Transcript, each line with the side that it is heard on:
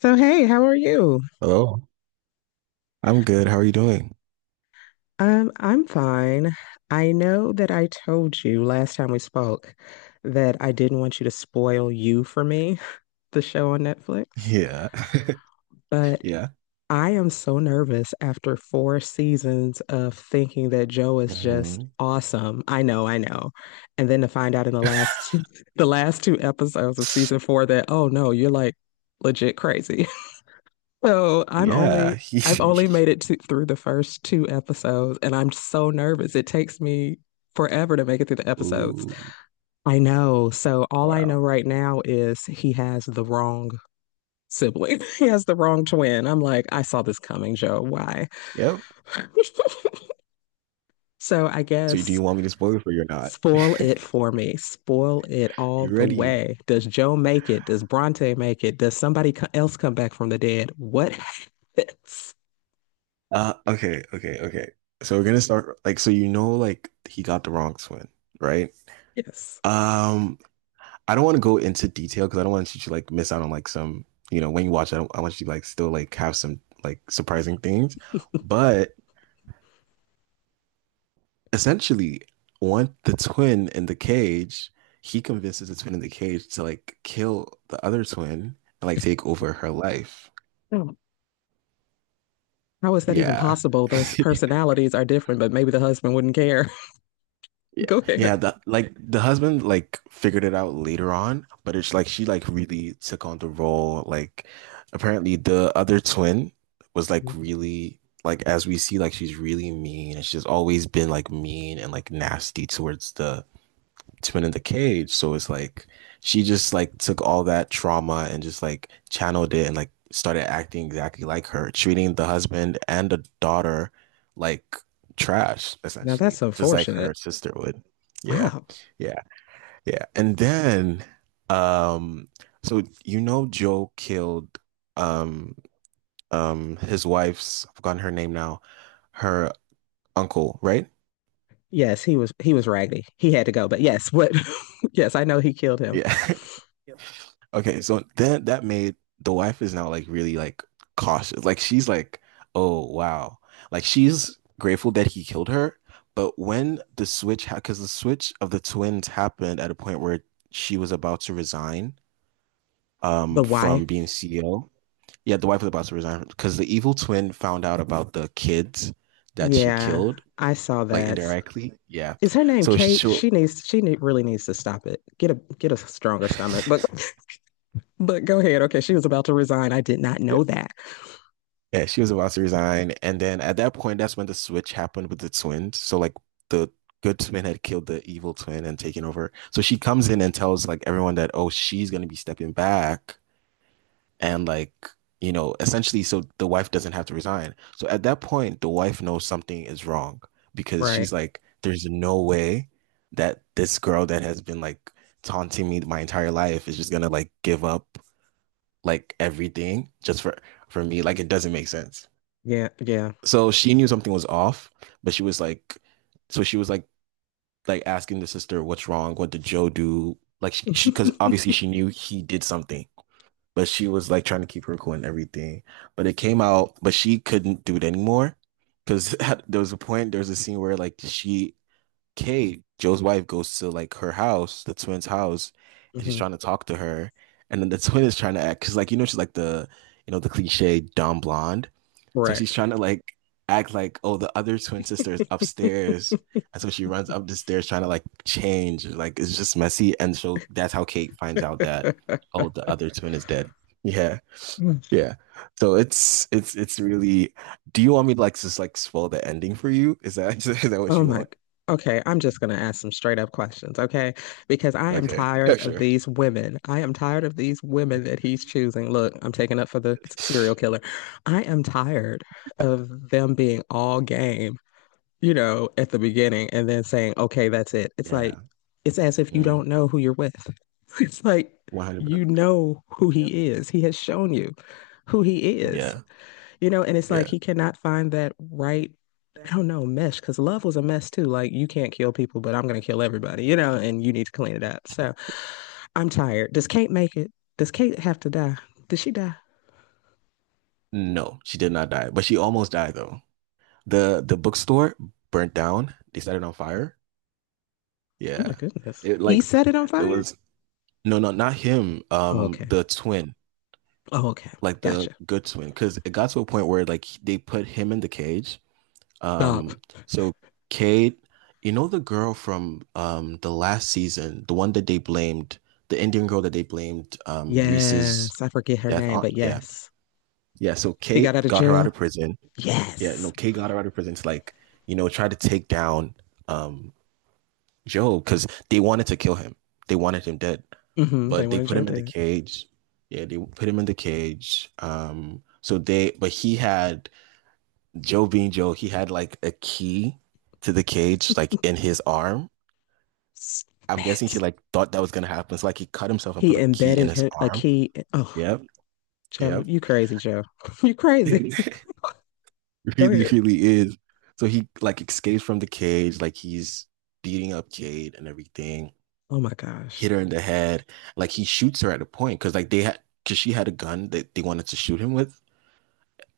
left: So, hey, how are you?
right: Hello, I'm good. How are you doing?
left: I'm fine. I know that I told you last time we spoke that I didn't want you to spoil You for me, the show on Netflix,
right: Yeah,
left: but
right: yeah,
left: I am so nervous after four seasons of thinking that Joe is just
right: hmm
left: awesome. I know, I know. And then to find out in the last two, the last two episodes of season four that, oh no, you're like legit crazy. So I'm
right: yeah.
left: only I've only made it through the first two episodes and I'm so nervous. It takes me forever to make it through the episodes.
right: Ooh,
left: I know. So all I know
right: wow.
left: right now is he has the wrong sibling. He has the wrong twin. I'm like, I saw this coming, Joe. Why?
right: Yep.
left: So I
right: So, do
left: guess
right: you want me to spoil it for you or not?
left: spoil it for me. Spoil it all
right: You
left: the
right: ready?
left: way. Does Joe make it? Does Bronte make it? Does somebody else come back from the dead? What happens?
right: Okay, okay, okay. So we're gonna start like so you know like he got the wrong twin, right?
left: Yes.
right: Um, I don't want to go into detail because I don't want you to like miss out on like some you know when you watch. I don't, I want you to like still like have some like surprising things, but. Essentially one the twin in the cage. He convinces the twin in the cage to like kill the other twin and like take over her life.
left: How is that even
right: Yeah.
left: possible? Those personalities are different, but maybe the husband wouldn't care.
right: Yeah.
left: Go
right: Yeah,
left: ahead.
right: the like the husband like figured it out later on, but it's like she like really took on the role. Like apparently the other twin was like
left: Mm.
right: really like as we see like she's really mean and she's always been like mean and like nasty towards the it's been in the cage. So it's like she just like took all that trauma and just like channeled it and like started acting exactly like her, treating the husband and the daughter like trash,
left: Now
right: essentially,
left: that's
right: just like
left: unfortunate.
right: her sister would. Yeah.
left: Wow.
right: Yeah. Yeah. And then um so you know Joe killed um his wife's, I've forgotten her name now, her uncle, right?
left: Yes, he was raggedy. He had to go, but yes, what yes, I know he killed him.
right: Yeah. Yep. Okay, so then that made the wife is now like really like cautious. Like she's like, oh wow. Like she's grateful that he killed her, but when the switch ha because the switch of the twins happened at a point where she was about to resign
left: The
right: from
left: wife.
right: being CEO. Yeah, the wife was about to resign because the evil twin found out about the kids that she
left: Yeah,
right: killed,
left: I saw
right: like
left: that.
right: indirectly. Yeah.
left: Is her name
right: So
left: Kate?
right: she'll
left: She really needs to stop it. Get a stronger stomach. But but go ahead. Okay, she was about to resign. I did not know that.
right: Yeah, she was about to resign. And then at that point, that's when the switch happened with the twins. So like the good twin had killed the evil twin and taken over. So she comes in and tells like everyone that, oh, she's gonna be stepping back and like, you know, essentially so the wife doesn't have to resign. So at that point, the wife knows something is wrong because
left: Right.
right: she's like, there's no way that this girl that has been like taunting me my entire life is just gonna like give up like everything just for me. Like it doesn't make sense
left: Yeah, yeah.
right: so she knew something was off, but she was like, so she was like asking the sister, "What's wrong? What did Joe do?" Like she, because obviously she knew he did something, but she was like trying to keep her cool and everything. But it came out, but she couldn't do it anymore because there was a scene where like she, Kate, Joe's wife, goes to like her house, the twins' house, and she's
left: hmm
right: trying to talk to her, and then the twin is trying to act because like you know she's like the, you know the cliche dumb blonde. So
left: Right.
right: she's trying to like act like, oh, the other twin sister is upstairs. And so she runs up the stairs trying to like change. Like it's just messy. And so that's how Kate finds out that, oh, the other twin is dead. Yeah.
left: Mm.
right: Yeah. So it's really do you want me to like just like spoil the ending for you? Is that is that what
left: Oh
right: you
left: my.
right: want?
left: Okay, I'm just going to ask some straight up questions, okay? Because I am
right: Okay.
left: tired
right: Yeah,
left: of
right: sure.
left: these women. I am tired of these women that he's choosing. Look, I'm taking up for the serial killer. I am tired of them being all game, at the beginning and then saying, okay, that's it. It's like,
right: Yeah.
left: it's as if you
right: Mm,
left: don't know who you're with. It's like,
right: 100.
left: you know who he is. He has shown you who he is.
right: Yeah.
left: And it's like
right: Yeah.
left: he cannot find that right, I don't know, mesh, because love was a mess too. Like, you can't kill people, but I'm going to kill everybody, and you need to clean it up. So I'm tired. Does Kate make it? Does Kate have to die? Did she die?
right: No, she did not die, but she almost died though. The bookstore burnt down. They set it on fire.
left: Oh my
right: Yeah.
left: goodness.
right: It
left: He
right: like
left: set it on
right: it
left: fire?
right: was no, no, not him.
left: Oh, okay.
right: The twin,
left: Oh, okay.
right: like the
left: Gotcha.
right: good twin. Cause it got to a point where like they put him in the cage.
left: Stop.
right: Um so Cade, you know the girl from the last season, the one that they blamed, the Indian girl that they blamed Reese's
left: Yes. I forget her
right: death
left: name,
right: on.
left: but
right: Yeah.
left: yes.
right: Yeah. So
left: She got out
right: Kate
left: of
right: got her out
left: jail?
right: of prison. Yeah, no,
left: Yes.
right: Kate got her out of prison to like, you know, try to take down um Joe, because they wanted to kill him. They wanted him dead,
left: hmm They
right: but they
left: wanted
right: put
left: Joe
right: him in the
left: dead.
right: cage. Yeah, they put him in the cage. But he had Joe being Joe, he had like a key to the cage, like in his arm. I'm guessing he
left: Spit.
right: like thought that was gonna happen. So like he cut himself and
left: He
right: put a key in
left: embedded
right: his
left: him, a
right: arm.
left: key. Oh,
right: Yep,
left: Joe,
right: yep.
left: you crazy, Joe. you crazy. Go
right: Really,
left: ahead.
right: really is. So he like escapes from the cage, like he's beating up Jade and everything.
left: Oh my gosh.
right: Hit her in the head. Like he shoots her at a point because like they had because she had a gun that they wanted to shoot him with,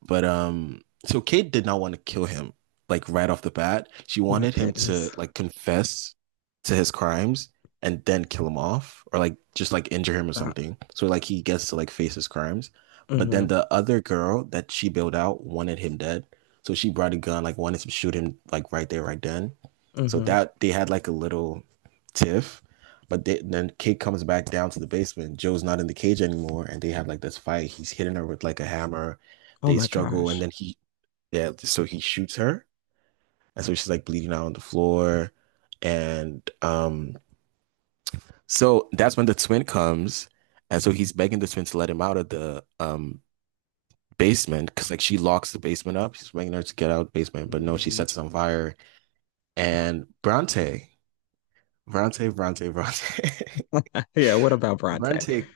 right: but so Kate did not want to kill him like right off the bat. She
left: My
right: wanted him to
left: goodness.
right: like confess to his crimes and then kill him off or like just like injure him or
left: That.
right: something. So like he gets to like face his crimes. But then
left: Hmm
right: the other girl that she bailed out wanted him dead. So she brought a gun, like wanted to shoot him like right there, right then. So
left: hmm
right: that they had like a little tiff. Then Kate comes back down to the basement. Joe's not in the cage anymore, and they have like this fight. He's hitting her with like a hammer,
left: Oh
right: they
left: my
right: struggle, and
left: gosh.
right: yeah, so he shoots her, and so she's like bleeding out on the floor, and so that's when the twin comes, and so he's begging the twin to let him out of the basement because like she locks the basement up. She's begging her to get out of the basement, but no, she
left: Hmm
right: sets it on fire, and Bronte,
left: Yeah, what about Bronte?
right: Bronte.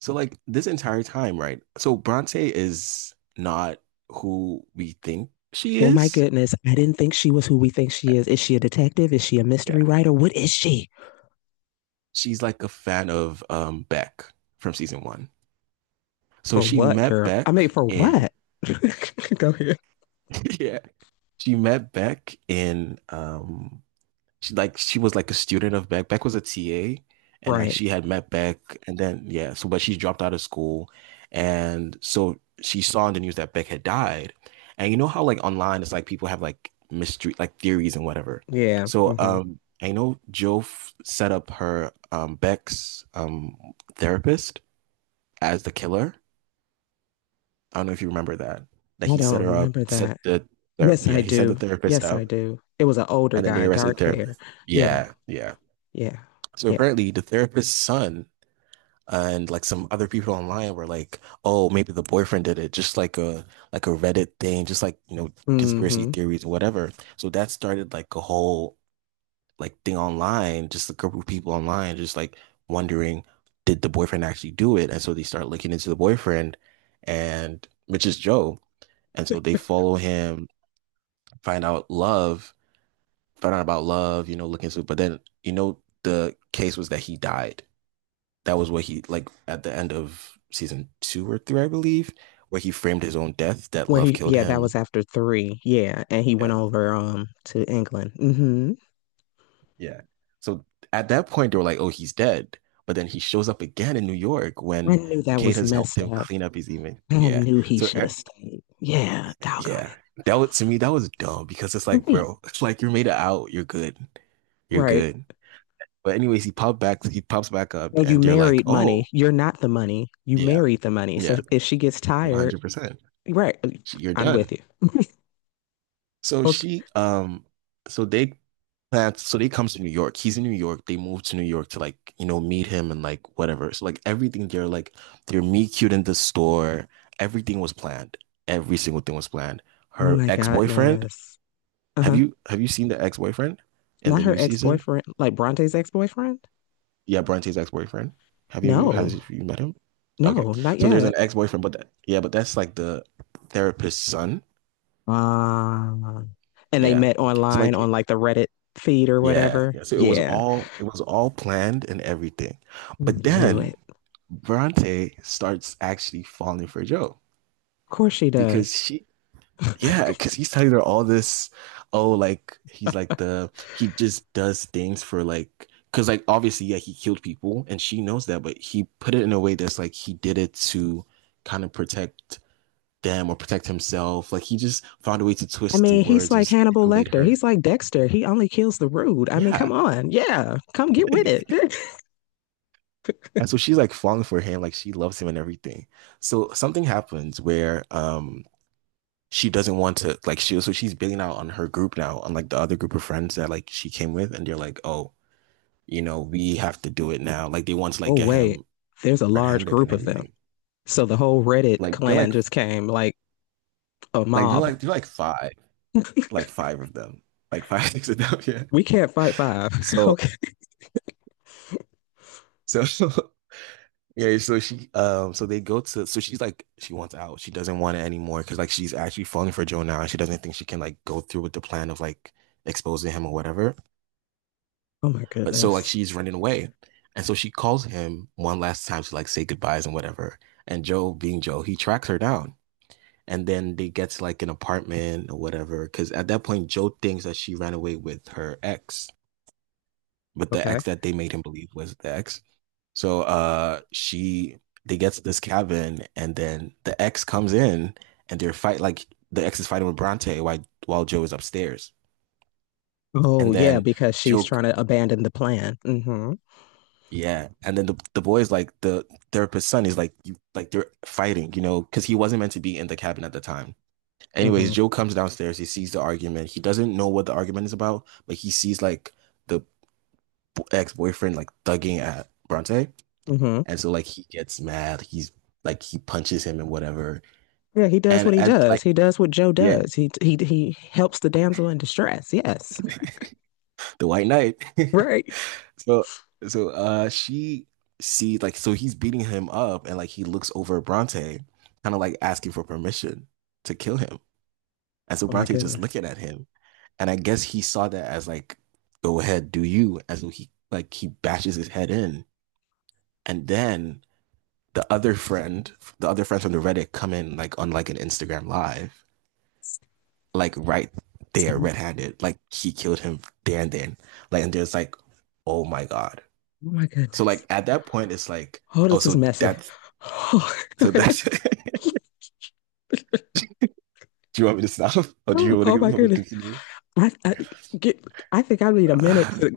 right: So like this entire time, right? So Bronte is not who we think she
left: Well, my
right: is.
left: goodness, I didn't think she was who we think she is. Is she a detective? Is she a mystery
right: Yeah.
left: writer? What is she?
right: She's like a fan of Beck from season one. So
left: For
right: she
left: what,
right: met
left: girl? I
right: Beck
left: mean, for
right: in
left: what? Go ahead.
right: yeah, she met Beck in she like she was like a student of Beck. Beck was a TA and like
left: Right.
right: she had met Beck and then yeah, so but she dropped out of school and so she saw in the news that Beck had died. And you know how like online it's like people have like mystery like theories and whatever.
left: Yeah.
right: So
left: hmm
right: I know Joe set up her Beck's therapist as the killer. I don't know if you remember that. That
left: I
right: he set
left: don't
right: her up,
left: remember that. Yes,
right: yeah,
left: I
right: he set the
left: do.
right: therapist
left: Yes, I
right: up,
left: do. It was an older
right: and then they
left: guy,
right: arrested the
left: dark hair.
right: therapist.
left: Yeah.
right: Yeah, yeah.
left: Yeah.
right: So
left: Yeah.
right: apparently, the therapist's son and like some other people online were like, "Oh, maybe the boyfriend did it," just like a Reddit thing, just like you know conspiracy
left: hmm
right: theories or whatever. So that started like a whole like thing online, just a group of people online, just like wondering, did the boyfriend actually do it? And so they start looking into the boyfriend, and which is Joe. And so they follow him, find out love, find out about love, you know, looking so but then you know the case was that he died. That was what he like at the end of season two or three, I believe, where he framed his own death that
left: Where
right: love
left: he,
right: killed
left: yeah, that was
right: him.
left: after three. Yeah, and he
right: Yeah.
left: went over to England. Hmm
right: Yeah. So at that point they were like, oh, he's dead. But then he shows up again in New York
left: I
right: when
left: knew that
right: Kate
left: was
right: has helped
left: messed
right: him
left: up.
right: clean up his image.
left: I
right: Yeah.
left: knew he
right: So
left: should have
right: e-
left: stayed. Yeah, doggone
right: yeah.
left: it.
right: That was to me, that was dumb because it's like,
left: Right,
right: bro, it's like you made it out, you're good. You're
left: right.
right: good. But anyways, he popped back. He pops back up,
left: And you
right: and they're like,
left: married
right: "Oh,
left: money. You're not the money. You
right: yeah,
left: married the money. So
right: yeah,
left: if she gets
right: one
left: tired,
right: hundred percent.
left: right,
right: You're
left: I'm
right: done."
left: with you.
right: So she,
left: Okay.
right: so they plans. So they comes to New York. He's in New York. They move to New York to like you know meet him and like whatever. So like everything, they're meet cute in the store. Everything was planned. Every single thing was planned.
left: Oh
right: Her
left: my
right: ex boyfriend.
left: goodness. Uh huh.
right: Have you seen the ex boyfriend in
left: Not
right: the
left: her
right: new
left: ex
right: season?
left: boyfriend, like Bronte's ex boyfriend.
right: Yeah, Bronte's ex-boyfriend. Have you has
left: No,
right: you met him? Okay.
left: no, not
right: So there's an
left: yet.
right: ex-boyfriend, yeah, but that's like the therapist's son.
left: Uh, and they
right: Yeah.
left: met
right: So
left: online on
right: like
left: like the Reddit feed or
right: yeah,
left: whatever.
right: yeah. So
left: Yeah,
right: it was all planned and everything. But
left: knew
right: then
left: it.
right: Bronte starts actually falling for Joe
left: Of course she does.
right: because she
left: I
right: yeah, because he's telling her all this, oh, like he's like the he just does things for like because like obviously yeah he killed people and she knows that, but he put it in a way that's like he did it to kind of protect them or protect himself. Like he just found a way to twist the
left: mean, he's
right: words and
left: like
right: just
left: Hannibal
right: manipulate
left: Lecter.
right: her.
left: He's like Dexter. He only kills the rude. I mean, come
right: Yeah.
left: on. Yeah, come get with it.
right: And so she's like falling for him, like she loves him and everything. So something happens where she doesn't want to like she so she's bailing out on her group now, on like the other group of friends that like she came with, and they're like, oh you know, we have to do it now. Like they want to like
left: Oh,
right: get
left: wait,
right: him
left: there's a large
right: red-handed and
left: group of them.
right: everything.
left: So the whole Reddit
right: Like
left: clan just came. Like, a mob.
right: they're like five, like five of them, like five six of them. Yeah.
left: We can't fight five.
right: So
left: Okay.
right: so yeah. So she so they go to so she's like she wants out. She doesn't want it anymore because like she's actually falling for Joe now and she doesn't think she can like go through with the plan of like exposing him or whatever.
left: Oh my
right: But so like
left: goodness.
right: she's running away. And so she calls him one last time to like say goodbyes and whatever. And Joe, being Joe, he tracks her down and then they get like an apartment or whatever. Because at that point, Joe thinks that she ran away with her ex, with the
left: Okay.
right: ex that they made him believe was the ex. So she they get to this cabin, and then the ex comes in, and the ex is fighting with Bronte while Joe is upstairs,
left: Oh
right: and
left: yeah,
right: then
left: because she's
right: Joe.
left: trying to abandon the plan. Mm-hmm.
right: Yeah, and then the boy is like the therapist's son is like you like they're fighting, you know, because he wasn't meant to be in the cabin at the time. Anyways,
left: Mm-hmm.
right: Joe comes downstairs. He sees the argument. He doesn't know what the argument is about, but he sees like the ex boyfriend like thugging at Bronte,
left: Mm-hmm.
right: and so like he gets mad. He's like he punches him and whatever.
left: Yeah, he does
right: And
left: what he
right: at like
left: does. He does what Joe
right: yeah,
left: does. He helps the damsel in distress. Yes.
right: the White Knight.
left: Right.
right: So so she sees like so he's beating him up, and like he looks over at Bronte, kind of like asking for permission to kill him. And so
left: Oh my
right: Bronte just
left: goodness.
right: looking at him, and I guess he saw that as like, go ahead, do you. And so he bashes his head in. And then the other friend, the other friends from the Reddit come in like on like an Instagram live, like right there, red handed. Like he killed him there and then. Like and there's like, oh my God.
left: Oh my
right: So
left: goodness.
right: like at that point it's like,
left: Oh,
right: oh
left: this is messy. Oh,
right: so that's do you want me to stop? Or do you want
left: oh
right: to
left: my
right: me
left: goodness.
right: continue?
left: I, I, get, I think I need a minute to,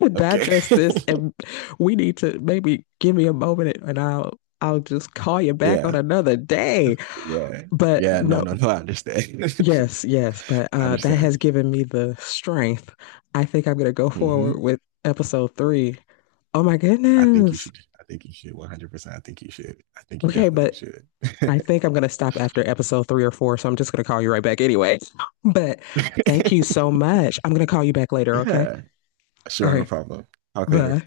left: to
right: Okay.
left: digest this, and we need to maybe give me a moment, and I'll just call you back on
right: Yeah.
left: another day.
right: Yeah.
left: But
right: Yeah. No,
left: no,
right: no, no, I understand.
left: yes, yes, but
right: I
left: that
right: understand.
left: has given me the strength. I think I'm gonna go forward
right: Hmm.
left: with episode three. Oh my
right: I think you
left: goodness.
right: should. I think you should. 100%. I think you should. I think you
left: Okay,
right: definitely
left: but
right: should.
left: I think I'm going to stop after episode three or four, so I'm just going to call you right back anyway. But thank you so much. I'm going to call you back later, okay?
right: Yeah.
left: All
right: Sure, no
left: right.
right: problem. Talk later.
left: Bye.